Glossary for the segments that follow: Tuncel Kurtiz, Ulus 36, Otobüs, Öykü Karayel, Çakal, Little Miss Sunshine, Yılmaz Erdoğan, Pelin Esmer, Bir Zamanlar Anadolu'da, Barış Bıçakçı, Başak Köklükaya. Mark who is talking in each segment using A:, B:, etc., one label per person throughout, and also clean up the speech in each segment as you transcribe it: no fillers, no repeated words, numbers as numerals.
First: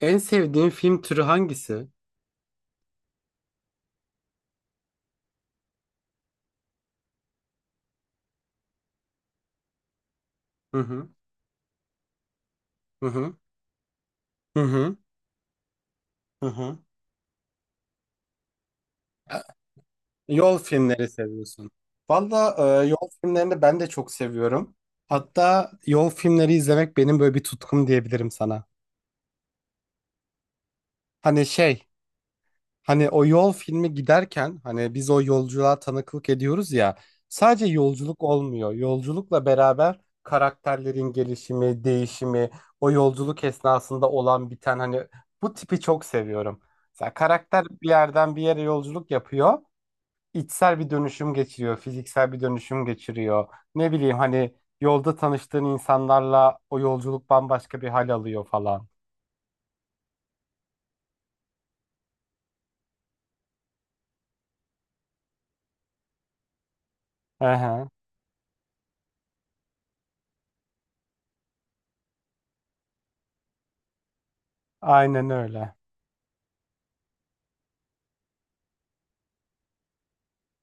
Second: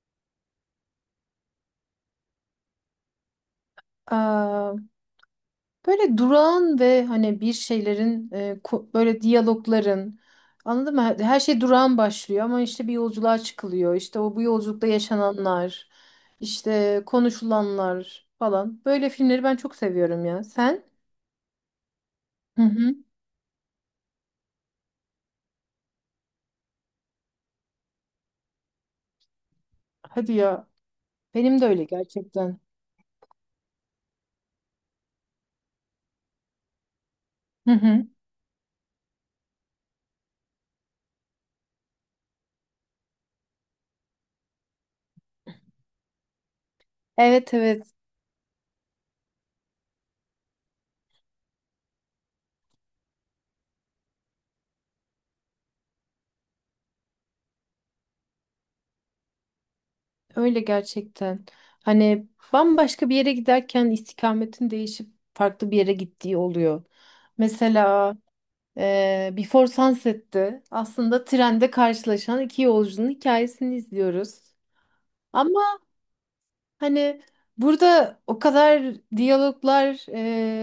A: En sevdiğin film türü hangisi?
B: Eee, böyle durağan ve hani bir şeylerin böyle diyalogların
A: Hı
B: anladın mı?
A: hı.
B: Her şey durağan başlıyor ama işte bir
A: Hı hı.
B: yolculuğa çıkılıyor. İşte o bu
A: Hı
B: yolculukta
A: hı.
B: yaşananlar,
A: Hı hı.
B: işte konuşulanlar falan. Böyle
A: E,
B: filmleri ben çok seviyorum ya.
A: Yol
B: Sen?
A: filmleri seviyorsun. Valla
B: Hı hı.
A: yol filmlerini ben de çok seviyorum. Hatta yol filmleri izlemek benim böyle bir tutkum diyebilirim sana.
B: Hadi ya.
A: Hani
B: Benim de öyle
A: şey.
B: gerçekten.
A: Hani o yol filmi giderken hani biz o yolculuğa tanıklık ediyoruz ya, sadece
B: Hı hı.
A: yolculuk olmuyor. Yolculukla beraber karakterlerin gelişimi, değişimi, o yolculuk esnasında olan biten hani bu tipi çok seviyorum. Mesela
B: Evet
A: karakter
B: evet.
A: bir yerden bir yere yolculuk yapıyor, içsel bir dönüşüm geçiriyor, fiziksel bir dönüşüm geçiriyor. Ne bileyim hani yolda tanıştığın insanlarla o yolculuk bambaşka bir hal alıyor falan.
B: Öyle gerçekten. Hani bambaşka bir yere giderken istikametin değişip farklı bir yere gittiği oluyor.
A: Hı hı.
B: Mesela Before Sunset'ti. Aslında trende karşılaşan iki yolcunun hikayesini izliyoruz.
A: Aynen öyle.
B: Ama hani burada o kadar diyaloglar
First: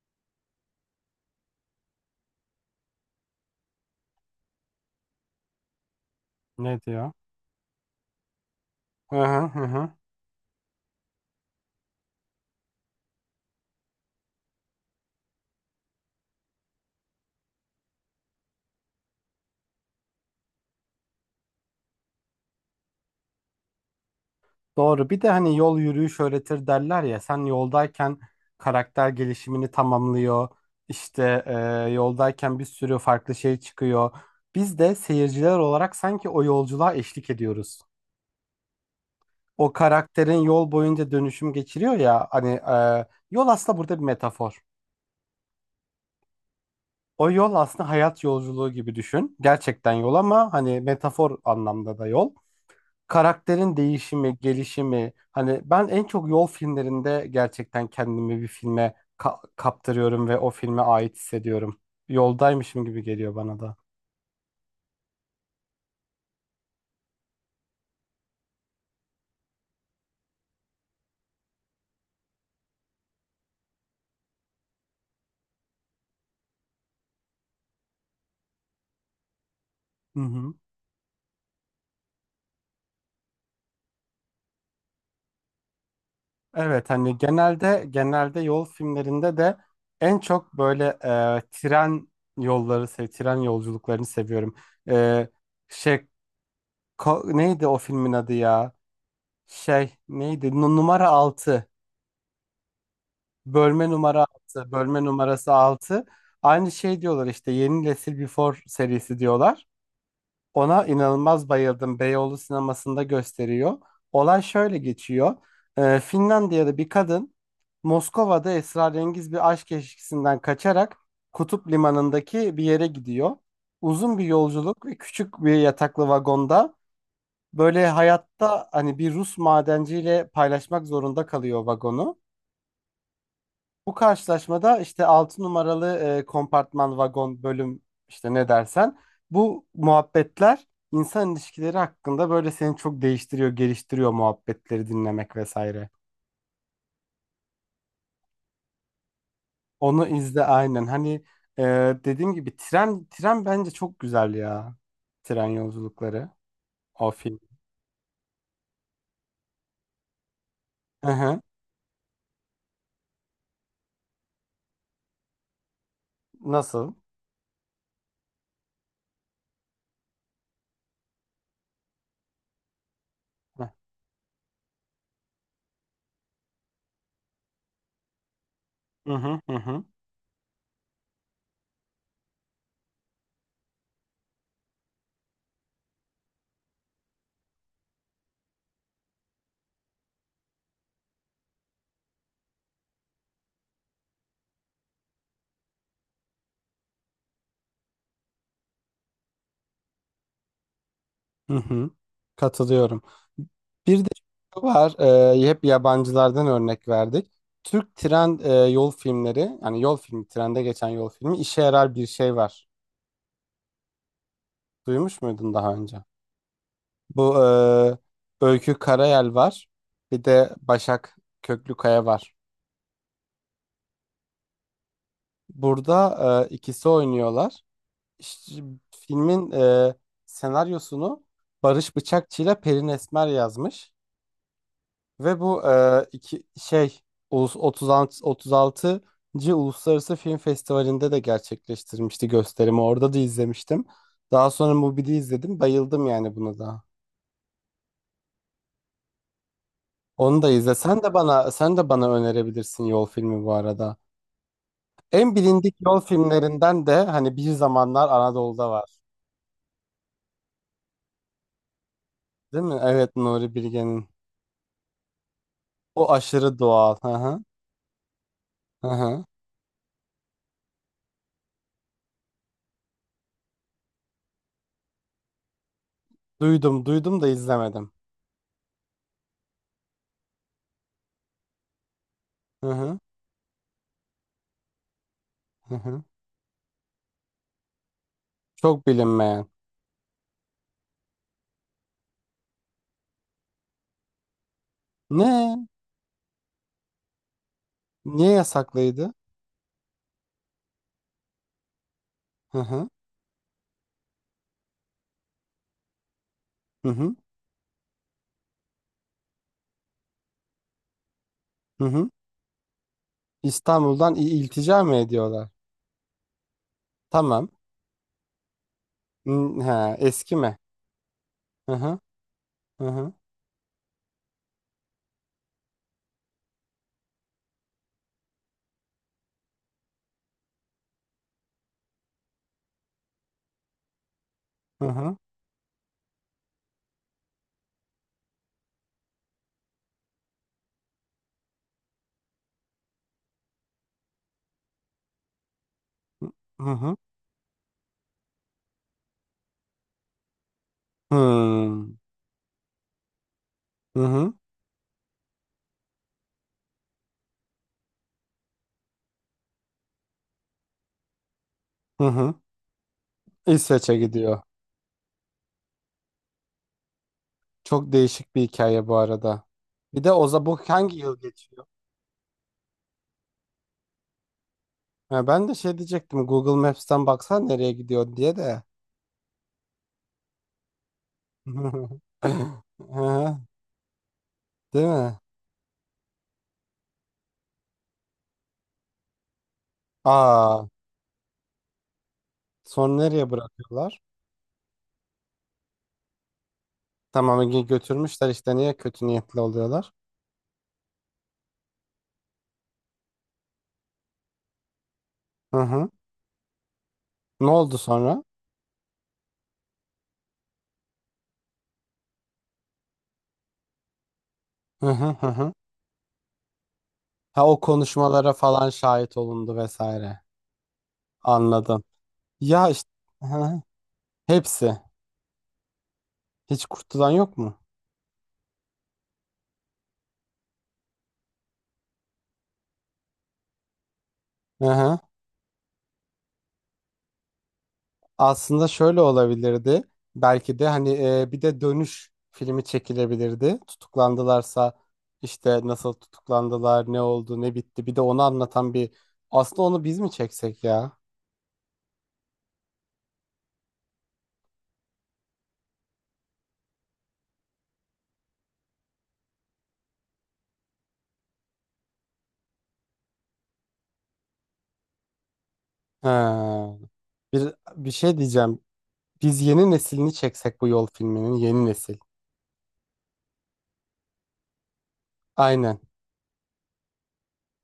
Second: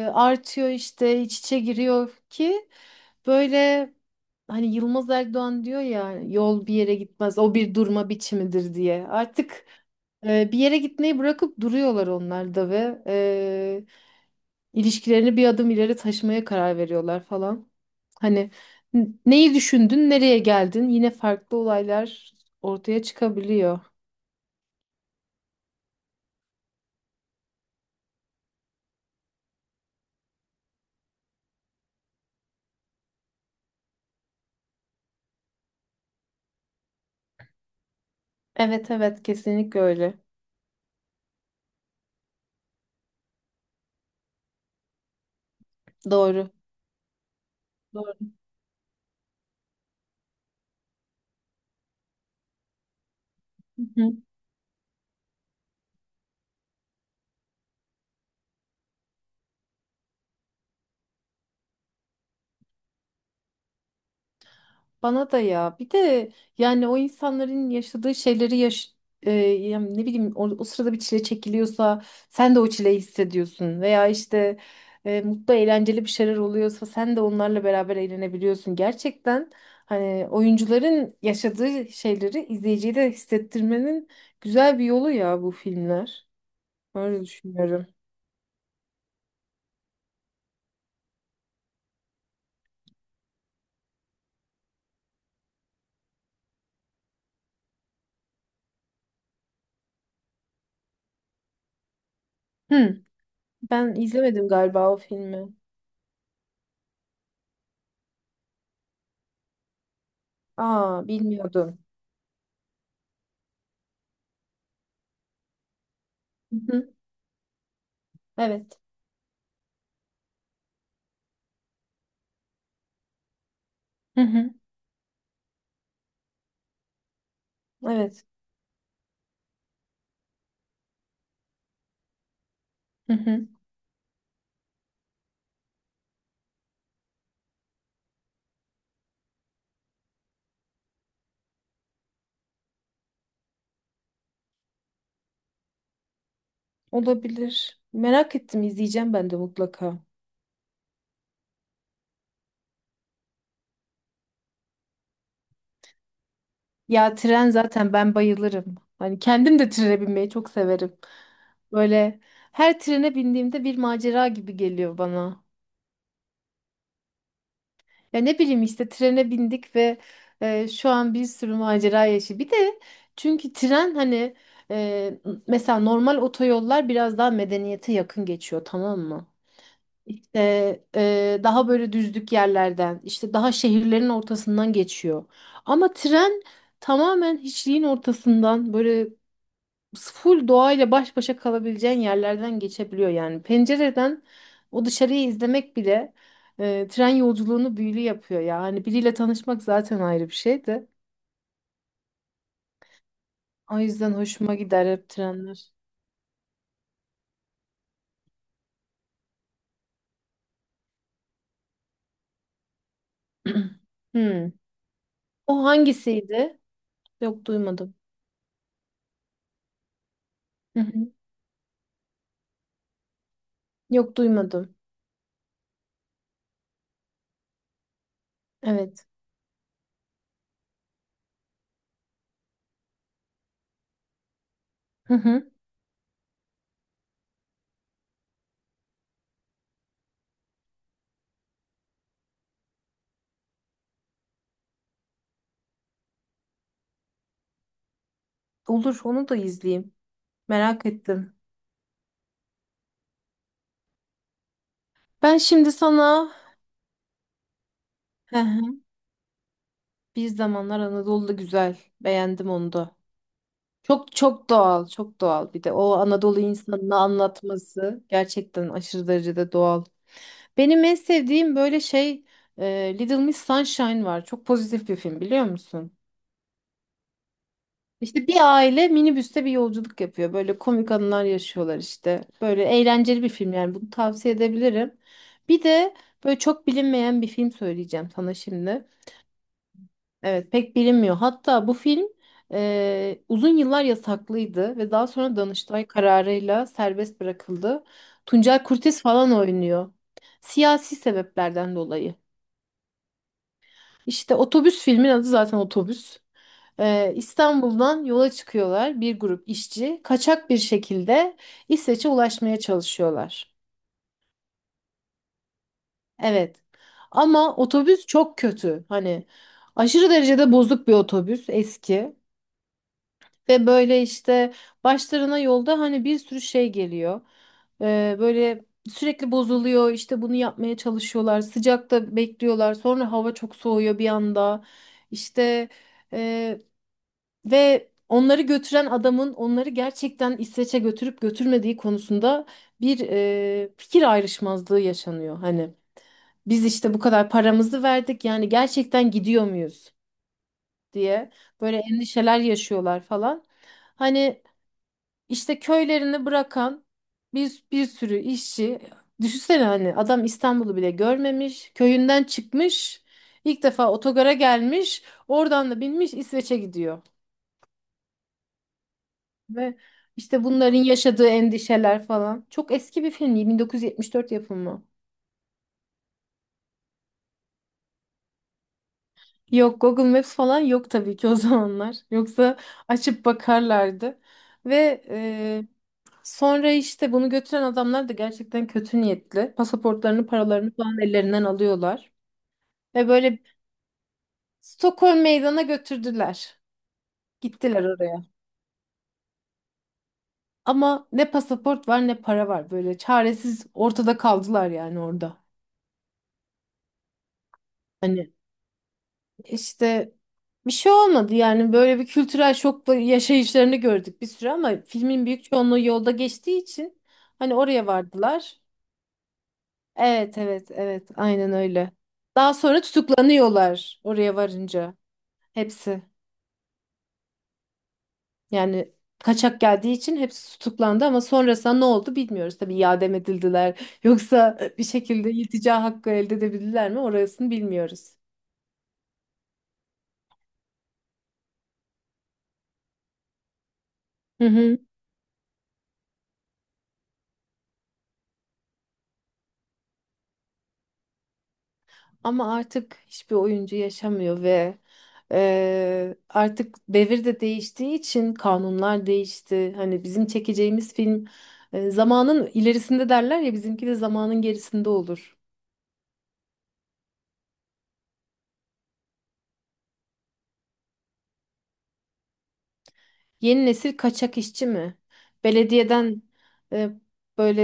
B: artıyor işte iç içe giriyor ki böyle hani Yılmaz Erdoğan diyor ya yol bir
A: Ne
B: yere
A: diyor?
B: gitmez o bir durma biçimidir diye.
A: Hı hı hı,
B: Artık
A: hı.
B: bir yere gitmeyi bırakıp duruyorlar onlar da ve İlişkilerini bir adım ileri taşımaya karar veriyorlar falan. Hani neyi düşündün, nereye geldin? Yine farklı olaylar ortaya çıkabiliyor.
A: Doğru. Bir de hani yol yürüyüş öğretir derler ya. Sen yoldayken karakter gelişimini tamamlıyor. İşte yoldayken bir sürü farklı şey çıkıyor. Biz de seyirciler olarak sanki o yolculuğa eşlik ediyoruz.
B: Evet evet
A: O
B: kesinlikle öyle.
A: karakterin yol boyunca dönüşüm geçiriyor ya. Hani yol aslında burada bir metafor.
B: Doğru.
A: O yol aslında
B: Doğru.
A: hayat yolculuğu gibi düşün. Gerçekten yol ama hani metafor anlamda da yol. Karakterin değişimi, gelişimi hani ben en çok yol filmlerinde gerçekten kendimi bir filme kaptırıyorum ve o filme ait hissediyorum. Yoldaymışım gibi geliyor bana da.
B: Bana da ya bir de yani o insanların yaşadığı şeyleri yani ne bileyim o sırada bir çile çekiliyorsa sen de o çileyi hissediyorsun veya işte mutlu eğlenceli bir şeyler oluyorsa sen de onlarla beraber eğlenebiliyorsun. Gerçekten
A: Hı
B: hani
A: hı.
B: oyuncuların yaşadığı şeyleri izleyiciye de hissettirmenin güzel bir yolu ya bu filmler.
A: Evet, hani
B: Öyle
A: genelde
B: düşünüyorum.
A: genelde yol filmlerinde de en çok böyle tren yolları, tren yolculuklarını seviyorum. E, şey, neydi o filmin adı ya? Şey neydi? Numara altı.
B: Hı,
A: Bölme
B: ben
A: numara
B: izlemedim
A: 6,
B: galiba o
A: bölme numarası
B: filmi.
A: 6. Aynı şey diyorlar işte, yeni nesil Before serisi diyorlar. Ona
B: Aa
A: inanılmaz
B: bilmiyordum.
A: bayıldım. Beyoğlu sinemasında gösteriyor. Olay şöyle geçiyor.
B: Hı
A: Finlandiya'da bir
B: hı,
A: kadın Moskova'da
B: evet.
A: esrarengiz bir aşk ilişkisinden kaçarak Kutup Limanı'ndaki bir yere gidiyor. Uzun
B: Hı
A: bir
B: hı,
A: yolculuk ve küçük bir yataklı vagonda böyle
B: evet.
A: hayatta hani bir Rus madenciyle paylaşmak zorunda kalıyor vagonu.
B: Hı hı.
A: Bu karşılaşmada işte 6 numaralı kompartman, vagon, bölüm, işte ne dersen, bu muhabbetler insan ilişkileri hakkında böyle seni çok değiştiriyor, geliştiriyor, muhabbetleri dinlemek vesaire.
B: Olabilir. Merak ettim izleyeceğim ben de mutlaka.
A: Onu izle aynen. Hani e, dediğim gibi tren bence çok güzel ya. Tren yolculukları. O
B: Ya
A: film.
B: tren zaten ben bayılırım. Hani kendim de trene binmeyi çok severim.
A: Hı hı.
B: Böyle her trene bindiğimde bir macera gibi geliyor bana.
A: Nasıl?
B: Ya ne bileyim işte trene bindik ve şu an bir sürü macera yaşı. Bir de çünkü
A: Hı
B: tren hani e, mesela normal otoyollar biraz daha medeniyete yakın geçiyor tamam
A: hı
B: mı?
A: hı, hı.
B: İşte daha böyle düzlük yerlerden, işte daha şehirlerin ortasından geçiyor. Ama tren tamamen hiçliğin ortasından böyle full doğayla baş başa kalabileceğin yerlerden geçebiliyor yani. Pencereden o dışarıyı izlemek bile tren yolculuğunu büyülü yapıyor ya. Hani biriyle tanışmak zaten ayrı bir şeydi.
A: Hı hı. Katılıyorum.
B: O
A: Bir de
B: yüzden hoşuma
A: şu
B: gider
A: var,
B: hep
A: hep
B: trenler.
A: yabancılardan örnek verdik. Türk tren yol filmleri, yani yol filmi, trende geçen yol filmi, işe yarar bir şey var.
B: Hmm.
A: Duymuş muydun
B: O
A: daha önce?
B: hangisiydi?
A: Bu
B: Yok duymadım.
A: Öykü Karayel var, bir de
B: Hı hı.
A: Başak Köklükaya var.
B: Yok duymadım.
A: Burada ikisi oynuyorlar. İşte
B: Evet.
A: filmin senaryosunu Barış Bıçakçı ile Pelin Esmer yazmış.
B: Hı
A: Ve
B: hı.
A: bu iki şey, Ulus 36. Uluslararası Film Festivali'nde de gerçekleştirmişti gösterimi. Orada da izlemiştim. Daha sonra Mubi'de izledim. Bayıldım yani buna da.
B: Olur, onu da izleyeyim.
A: Onu da izle.
B: Merak
A: Sen de
B: ettim.
A: bana sen de bana önerebilirsin yol filmi bu arada. En
B: Ben şimdi
A: bilindik yol
B: sana
A: filmlerinden de hani Bir Zamanlar
B: hı hı.
A: Anadolu'da var.
B: Bir Zamanlar Anadolu'da güzel. Beğendim
A: Değil
B: onu
A: mi?
B: da.
A: Evet, Nuri Bilge'nin.
B: Çok çok doğal, çok doğal. Bir de o
A: O
B: Anadolu
A: aşırı doğal.
B: insanını
A: Hı hı.
B: anlatması gerçekten
A: Hı
B: aşırı
A: hı.
B: derecede doğal. Benim en sevdiğim böyle Little Miss Sunshine var. Çok pozitif bir film biliyor musun?
A: Duydum, duydum da izlemedim.
B: İşte bir aile minibüste bir yolculuk yapıyor. Böyle komik anılar yaşıyorlar işte. Böyle
A: Hı hı.
B: eğlenceli bir film yani bunu tavsiye edebilirim. Bir
A: Hı
B: de
A: hı.
B: böyle çok bilinmeyen bir film söyleyeceğim sana şimdi.
A: Çok bilinmeyen.
B: Evet pek bilinmiyor. Hatta bu film uzun yıllar yasaklıydı ve daha sonra
A: Ne?
B: Danıştay kararıyla serbest bırakıldı.
A: Niye
B: Tuncel Kurtiz
A: yasaklıydı?
B: falan oynuyor. Siyasi sebeplerden dolayı.
A: Hı hı.
B: İşte otobüs filmin adı zaten otobüs.
A: Hı hı.
B: İstanbul'dan yola çıkıyorlar bir grup işçi. Kaçak bir şekilde
A: Hı
B: İsveç'e
A: hı.
B: ulaşmaya çalışıyorlar.
A: İstanbul'dan iltica mı ediyorlar?
B: Evet.
A: Tamam.
B: Ama otobüs çok kötü. Hani
A: Hı, ha,
B: aşırı
A: eski
B: derecede
A: mi?
B: bozuk bir otobüs
A: Hı hı.
B: eski.
A: Hı hı.
B: Ve böyle işte başlarına yolda hani bir sürü şey geliyor. Böyle sürekli bozuluyor. İşte bunu yapmaya çalışıyorlar. Sıcakta bekliyorlar. Sonra hava çok soğuyor bir anda.
A: Hı hı.
B: İşte... Ee, ve onları götüren adamın onları gerçekten İsveç'e götürüp götürmediği konusunda bir fikir ayrışmazlığı yaşanıyor. Hani biz
A: Hı
B: işte
A: hı.
B: bu kadar paramızı verdik yani gerçekten gidiyor muyuz diye böyle
A: Hmm.
B: endişeler yaşıyorlar falan.
A: Hı hı.
B: Hani işte köylerini bırakan bir sürü işçi düşünsene hani adam İstanbul'u bile görmemiş
A: Hı
B: köyünden
A: hı.
B: çıkmış ilk defa
A: İsveç'e
B: otogara
A: gidiyor.
B: gelmiş oradan da binmiş İsveç'e gidiyor.
A: Çok değişik bir hikaye bu arada.
B: Ve
A: Bir de
B: işte
A: Oza, bu
B: bunların
A: hangi yıl
B: yaşadığı
A: geçiyor?
B: endişeler falan. Çok eski bir film değil, 1974 yapımı.
A: Ha, ben de şey diyecektim. Google Maps'ten baksan nereye gidiyor diye de.
B: Yok Google Maps falan yok tabii ki o zamanlar.
A: Hı
B: Yoksa açıp
A: hı.
B: bakarlardı.
A: Değil
B: Ve
A: mi?
B: sonra işte bunu götüren adamlar da gerçekten kötü niyetli. Pasaportlarını,
A: Aa,
B: paralarını falan ellerinden alıyorlar.
A: sonra
B: Ve
A: nereye
B: böyle
A: bırakıyorlar?
B: Stockholm meydana götürdüler.
A: Tamam, Ege
B: Gittiler oraya.
A: götürmüşler işte, niye kötü niyetli oluyorlar?
B: Ama ne pasaport var ne para var. Böyle çaresiz ortada kaldılar yani orada.
A: Hı hı. Ne oldu sonra?
B: Hani İşte bir şey olmadı yani böyle bir kültürel şokla yaşayışlarını gördük bir süre ama
A: Hı hı
B: filmin
A: hı
B: büyük
A: hı.
B: çoğunluğu yolda geçtiği için
A: Ha,
B: hani
A: o
B: oraya
A: konuşmalara
B: vardılar.
A: falan şahit olundu vesaire.
B: Evet evet evet aynen
A: Anladım.
B: öyle. Daha
A: Ya
B: sonra
A: işte, hı hı.
B: tutuklanıyorlar oraya
A: Hepsi.
B: varınca hepsi.
A: Hiç kurtulan yok mu?
B: Yani kaçak geldiği için hepsi tutuklandı ama sonrasında ne oldu bilmiyoruz. Tabii iade mi edildiler yoksa
A: Hı
B: bir
A: hı.
B: şekilde iltica hakkı elde edebildiler mi orasını bilmiyoruz.
A: Aslında şöyle olabilirdi. Belki de hani bir de dönüş filmi çekilebilirdi.
B: Hı
A: Tutuklandılarsa
B: hı.
A: işte nasıl tutuklandılar, ne oldu, ne bitti. Bir de onu anlatan bir, aslında onu biz mi çeksek ya?
B: Ama artık hiçbir oyuncu yaşamıyor ve artık devir de değiştiği için kanunlar değişti. Hani bizim çekeceğimiz film zamanın ilerisinde derler ya bizimki de zamanın gerisinde olur.
A: He. Bir şey diyeceğim. Biz yeni neslini çeksek bu yol filminin, yeni nesil.
B: Yeni nesil kaçak işçi mi?
A: Aynen.
B: Belediyeden e, böyle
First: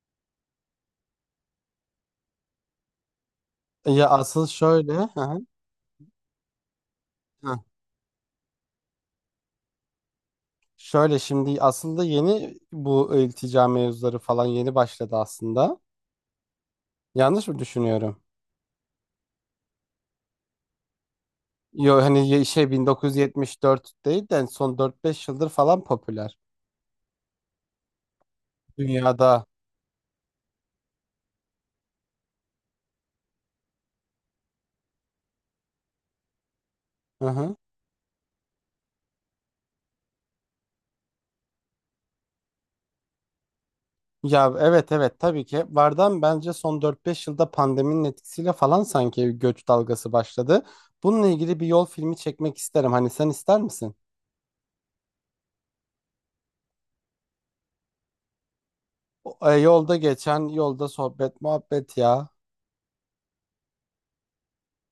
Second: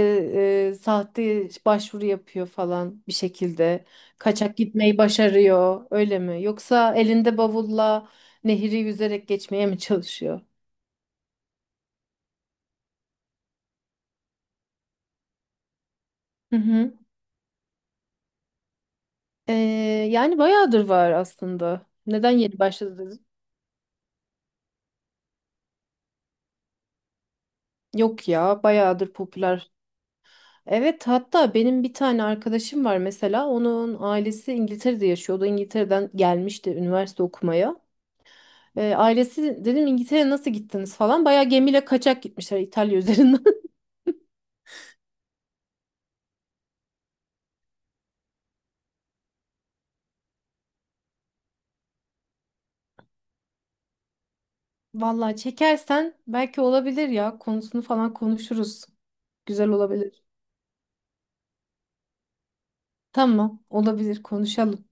B: sahte başvuru yapıyor falan bir şekilde.
A: Ya asıl
B: Kaçak
A: şöyle,
B: gitmeyi
A: hı hı,
B: başarıyor öyle mi? Yoksa elinde
A: hı.
B: bavulla nehri yüzerek geçmeye mi çalışıyor?
A: Şöyle şimdi, aslında yeni, bu iltica mevzuları falan yeni başladı aslında.
B: Hı hı.
A: Yanlış mı düşünüyorum?
B: Ee, yani bayağıdır var aslında.
A: Yo, hani
B: Neden yeni
A: şey,
B: başladı dedin?
A: 1974 değil de son 4-5 yıldır falan popüler
B: Yok ya, bayağıdır
A: dünyada.
B: popüler. Evet, hatta benim bir tane arkadaşım var mesela. Onun ailesi İngiltere'de yaşıyordu. İngiltere'den gelmişti üniversite
A: Hı hı.
B: okumaya. Ailesi dedim İngiltere'ye nasıl gittiniz falan. Bayağı gemiyle kaçak gitmişler İtalya üzerinden.
A: Ya evet evet tabii ki vardan, bence son 4-5 yılda pandeminin etkisiyle falan sanki göç dalgası başladı. Bununla ilgili bir yol filmi çekmek isterim. Hani sen ister misin?
B: Vallahi çekersen belki olabilir ya. Konusunu falan konuşuruz. Güzel
A: Yolda
B: olabilir.
A: geçen, yolda sohbet muhabbet ya.
B: Tamam, olabilir. Konuşalım.